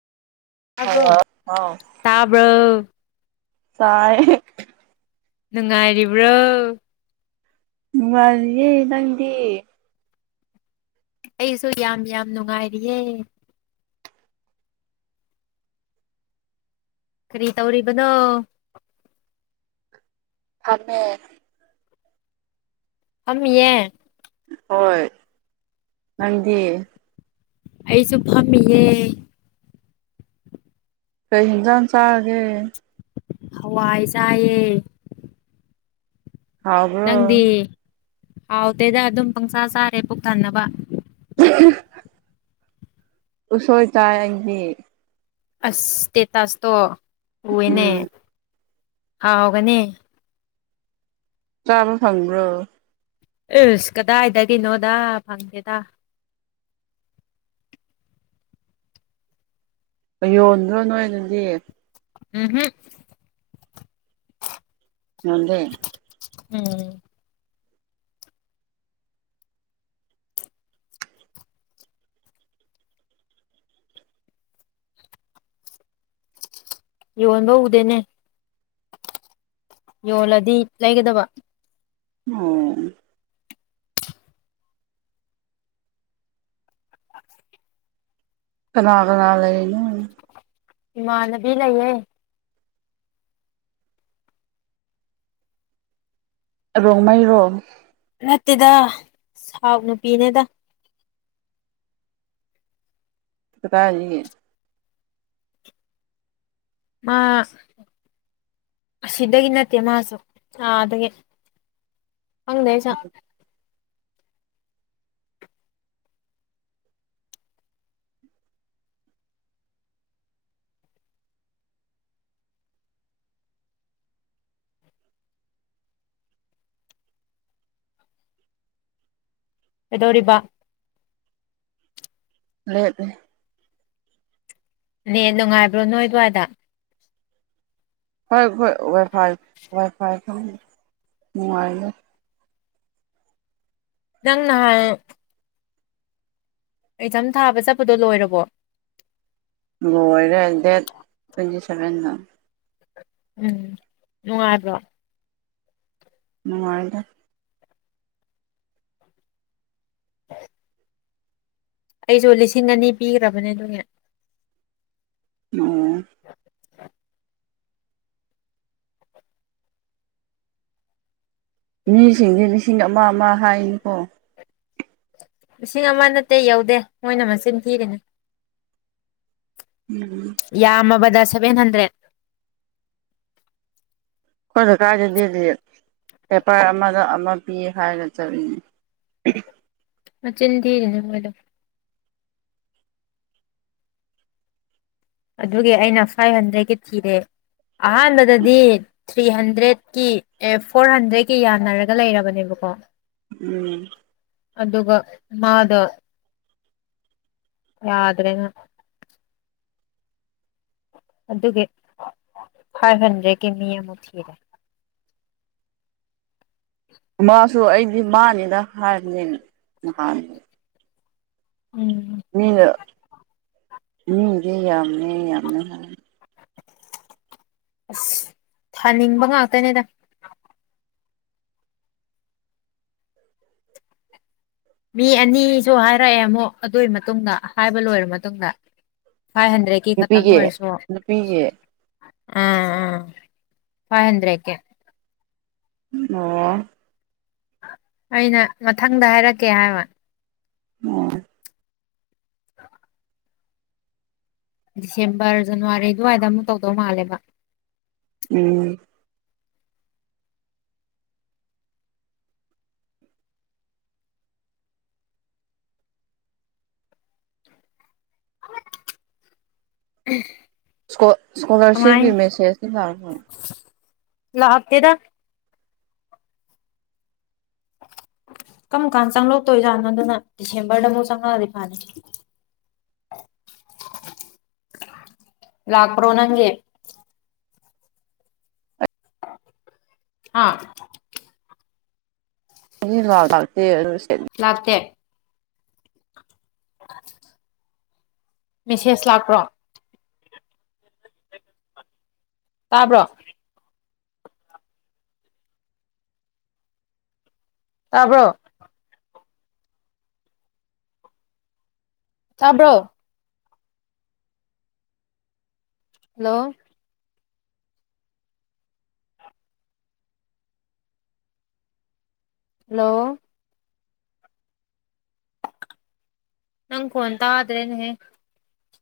hello ꯇꯥꯕ꯭ꯔꯣ ꯑꯥꯎ ꯇꯥꯕ꯭ꯔꯣ ꯇꯥꯏ ꯅꯨꯡꯉꯥꯏꯔꯤꯕ꯭ꯔꯣ ꯅꯨꯡꯉꯥꯏꯔꯤꯌꯦ ꯅꯪꯗꯤ ꯑꯩꯁꯨ ꯌꯥꯝ ꯌꯥꯝ ꯅꯨꯡꯉꯥꯏꯔꯤꯌꯦ ꯀꯔꯤ ꯇꯧꯔꯤꯕꯅꯣ ꯐꯝꯃ‌ꯦ ꯐꯝꯃꯤꯌꯦ ꯍꯣꯏ ꯅꯪꯗꯤ ꯑꯩꯁꯨ ꯐꯝꯃꯤꯌꯦ ꯀꯩ ꯍꯤꯅꯖꯡ ꯆꯔꯒꯦ ꯍꯋꯥꯏ ꯆꯥꯏꯌꯦ ꯍꯥꯎꯕ꯭ꯔꯣ ꯅꯪꯗꯤ ꯍꯥꯎꯗꯦꯗ ꯑꯗꯨꯝ ꯄꯪꯁꯥ ꯆꯥꯔꯦ ꯄꯨꯛ ꯊꯟꯅꯅꯕ [unintelligible] ꯎꯁꯣꯏ ꯆꯥꯏ ꯑꯩꯒꯤ ꯑꯁ ꯁ꯭ꯇꯦꯇꯥꯁꯇꯣ ꯎꯏꯅꯦ ꯎꯝ ꯍꯥꯎꯒꯅꯤ ꯆꯥꯕ ꯐꯪꯕ꯭ꯔꯣ ꯏꯁꯁ ꯀꯗꯥꯏꯗꯒꯤꯅꯣꯗ ꯐꯪꯗꯦꯗ ꯌꯣꯟꯗ꯭ꯔꯣ ꯅꯣꯏ ꯑꯗꯨꯗꯤ ꯎꯝ ꯍꯝ ꯃꯥꯟꯗꯦ ꯎꯝ ꯌꯣꯟꯕ ꯎꯗꯦꯅꯦ ꯌꯣꯜꯂꯗꯤ ꯂꯩꯒꯗꯕ ꯑꯣ ꯀꯅꯥ ꯀꯅꯥ ꯂꯩꯅꯣ ꯏꯃꯥꯅꯕꯤ ꯂꯩꯌꯦ ꯔꯣꯡꯃꯩꯔꯣ ꯅꯠꯇꯦꯗ ꯁꯥꯎꯠ ꯅꯨꯄꯤꯅꯦꯗ ꯀꯗꯥꯏꯗ ꯂꯩꯒ‌ꯦ ꯑꯥ ꯑꯁꯤꯗꯒꯤ ꯅꯠꯇꯦ ꯃꯥꯁꯨ ꯑꯥꯗꯒꯤ ꯈꯡꯗꯦ ꯑꯩꯁꯨ ꯀꯩꯗꯧꯔꯤꯕ ꯂꯦꯞꯄꯤ ꯅꯦꯠ ꯅꯨꯡꯉꯥꯏꯕ꯭ꯔꯣ ꯅꯣꯏ ꯑꯗꯨꯋꯥꯏꯗ ꯍꯣꯏ ꯍꯣꯏ ꯋꯥꯏ ꯐꯥꯏ ꯋꯥꯏ ꯐꯥꯏ ꯅꯨꯡꯉꯥꯏꯅꯤ ꯅꯪ ꯅꯍꯥꯟ ꯑꯦꯛꯖꯥꯝ ꯊꯥꯕ ꯆꯠꯄꯗꯣ ꯂꯣꯏꯔꯕꯣ ꯂꯣꯏꯔꯦ ꯗꯦꯠ ꯇ꯭ꯋꯦꯟꯇꯤ ꯁꯚꯦꯟꯅ ꯎꯝ ꯅꯨꯉꯥꯏꯕꯔꯣ ꯅꯨꯡꯉꯥꯏꯗ [inaudible] ꯑꯩꯖꯨ ꯂꯤꯁꯤꯡ ꯑꯅꯤ ꯄꯤꯈ꯭ꯔꯕꯅꯦ ꯑꯗꯨꯒꯤ ꯑꯣ ꯃꯤꯁꯤꯡꯗꯤ ꯂꯤꯁꯤꯡ ꯑꯃ ꯑꯃ ꯍꯥꯏꯅꯤꯀꯣ ꯂꯤꯁꯤꯡ ꯑꯃ ꯅꯠꯇꯦ ꯌꯧꯗꯦ ꯃꯣꯏꯅ ꯃꯆꯤꯟ ꯊꯤꯔꯤꯅꯤ ꯎꯝ ꯌꯥꯝꯃꯕꯗ ꯁꯦꯚꯦꯟ ꯍꯟꯗ꯭ꯔꯦꯠ ꯑꯩꯈꯣꯏ ꯂꯩꯀꯥꯏꯔꯗꯗꯤ ꯄꯦꯄꯔ ꯑꯃꯗ ꯑꯃ ꯄꯤ ꯍꯥꯏꯔꯒ ꯆꯠꯂꯤꯅꯤ ꯃꯆꯤꯟ ꯊꯤꯔꯤꯅꯤ ꯃꯣꯏꯗꯣ ꯑꯗꯨꯒꯤ ꯑꯩꯅ ꯐꯥꯏꯚ ꯍꯟꯗ꯭ꯔꯦꯗꯀꯤ ꯊꯤꯔꯦ ꯑꯍꯥꯟꯕꯗꯗꯤ ꯊ꯭ꯔꯤ ꯍꯟꯗ꯭ꯔꯦꯠꯀꯤ ꯑꯦ ꯐꯣꯔ ꯍꯟꯗ꯭ꯔꯦꯗꯀꯤ ꯌꯥꯅꯔꯒ ꯂꯩꯔꯕꯅꯦꯕꯀꯣ ꯎꯝ ꯑꯗꯨꯒ ꯃꯥꯗꯣ ꯌꯥꯗ꯭ꯔꯦꯅ ꯑꯗꯨꯒꯤ ꯐꯥꯏꯚ ꯍꯟꯗ꯭ꯔꯦꯠꯀꯤ ꯃꯤ ꯑꯃꯨꯛ ꯊꯤꯔꯦ ꯃꯥꯁꯨ ꯑꯩꯗꯤ ꯃꯥꯅꯤꯗ ꯍꯥꯏꯕꯅꯦ ꯅꯍꯥꯟ ꯎꯝ ꯃꯤꯅ ꯃꯤꯗꯤ ꯌꯥꯝꯃꯦ ꯌꯥꯝꯃꯦ ꯍꯥꯏ ꯑꯁ ꯊꯥꯅꯤꯡꯕ ꯉꯥꯛꯇꯅꯦꯗ ꯃꯤ ꯑꯅꯤꯁꯨ ꯍꯥꯏꯔꯛꯑꯦ ꯑꯃꯨꯛ ꯑꯗꯨꯏ ꯃꯇꯨꯡꯗ ꯍꯥꯏꯕ ꯂꯣꯏꯔ ꯃꯇꯨꯡꯗ ꯐꯥꯏꯚ ꯍꯟꯗ꯭ꯔꯦꯠ ꯀꯦ ꯈꯛꯇꯪ ꯅꯨꯄꯤꯒꯤ ꯑꯣꯏꯔꯁꯨ ꯑꯥ ꯅꯨꯄꯤꯒꯤ ꯑꯥ ꯐꯥꯏꯚ ꯍꯟꯗ꯭ꯔꯦꯠꯀꯦ ꯑꯣ ꯑꯩꯅ ꯃꯊꯪꯗ ꯍꯥꯏꯔꯛꯀꯦ ꯍꯥꯏꯕ ꯑꯣ ꯗꯤꯁꯦꯝꯕꯔ ꯖꯅꯋꯥꯔꯤ ꯑꯗꯨꯋꯥꯏꯗ ꯑꯃꯨꯛ ꯇꯧꯗꯧ ꯃꯥꯜꯂꯦꯕ ꯎꯝ [inaudible] ꯁꯀꯣ ꯁ꯭ꯀꯣꯂꯔꯁꯤꯞꯀꯤ ꯀꯃꯥꯏꯅ ꯃꯦꯁꯦꯁꯇꯤ ꯂꯥꯛꯄ꯭ꯔꯣ ꯂꯥꯛꯇꯦꯗ ꯀꯔꯝ ꯀꯥꯟꯗ ꯆꯪꯪꯂꯛꯇꯣꯏꯖꯥꯠꯅꯣ ꯑꯗꯨꯅ ꯗꯤꯁꯦꯝꯕꯔꯗꯃꯨꯛ ꯆꯪꯉꯛꯑꯗꯤ ꯐꯅꯤ ꯂꯥꯛꯄꯔꯣ ꯅꯪꯒꯤ ꯍꯥ ꯑꯩꯒꯤ ꯂꯥꯛꯇꯦ ꯑꯗꯨ ꯁꯦꯠ ꯂꯥꯛꯇꯦ [unintelligible] ꯃꯦꯁꯦꯖ ꯂꯥꯛꯄ꯭ꯔꯣ ꯇꯥꯕ꯭ꯔꯣ ꯇꯥꯕ꯭ꯔꯣ ꯇꯥꯕ꯭ꯔꯣ ꯍꯜꯂꯣ ꯍꯜꯂꯣ ꯅꯪ ꯈꯣꯜ ꯇꯥꯗ꯭ꯔꯦꯅꯦ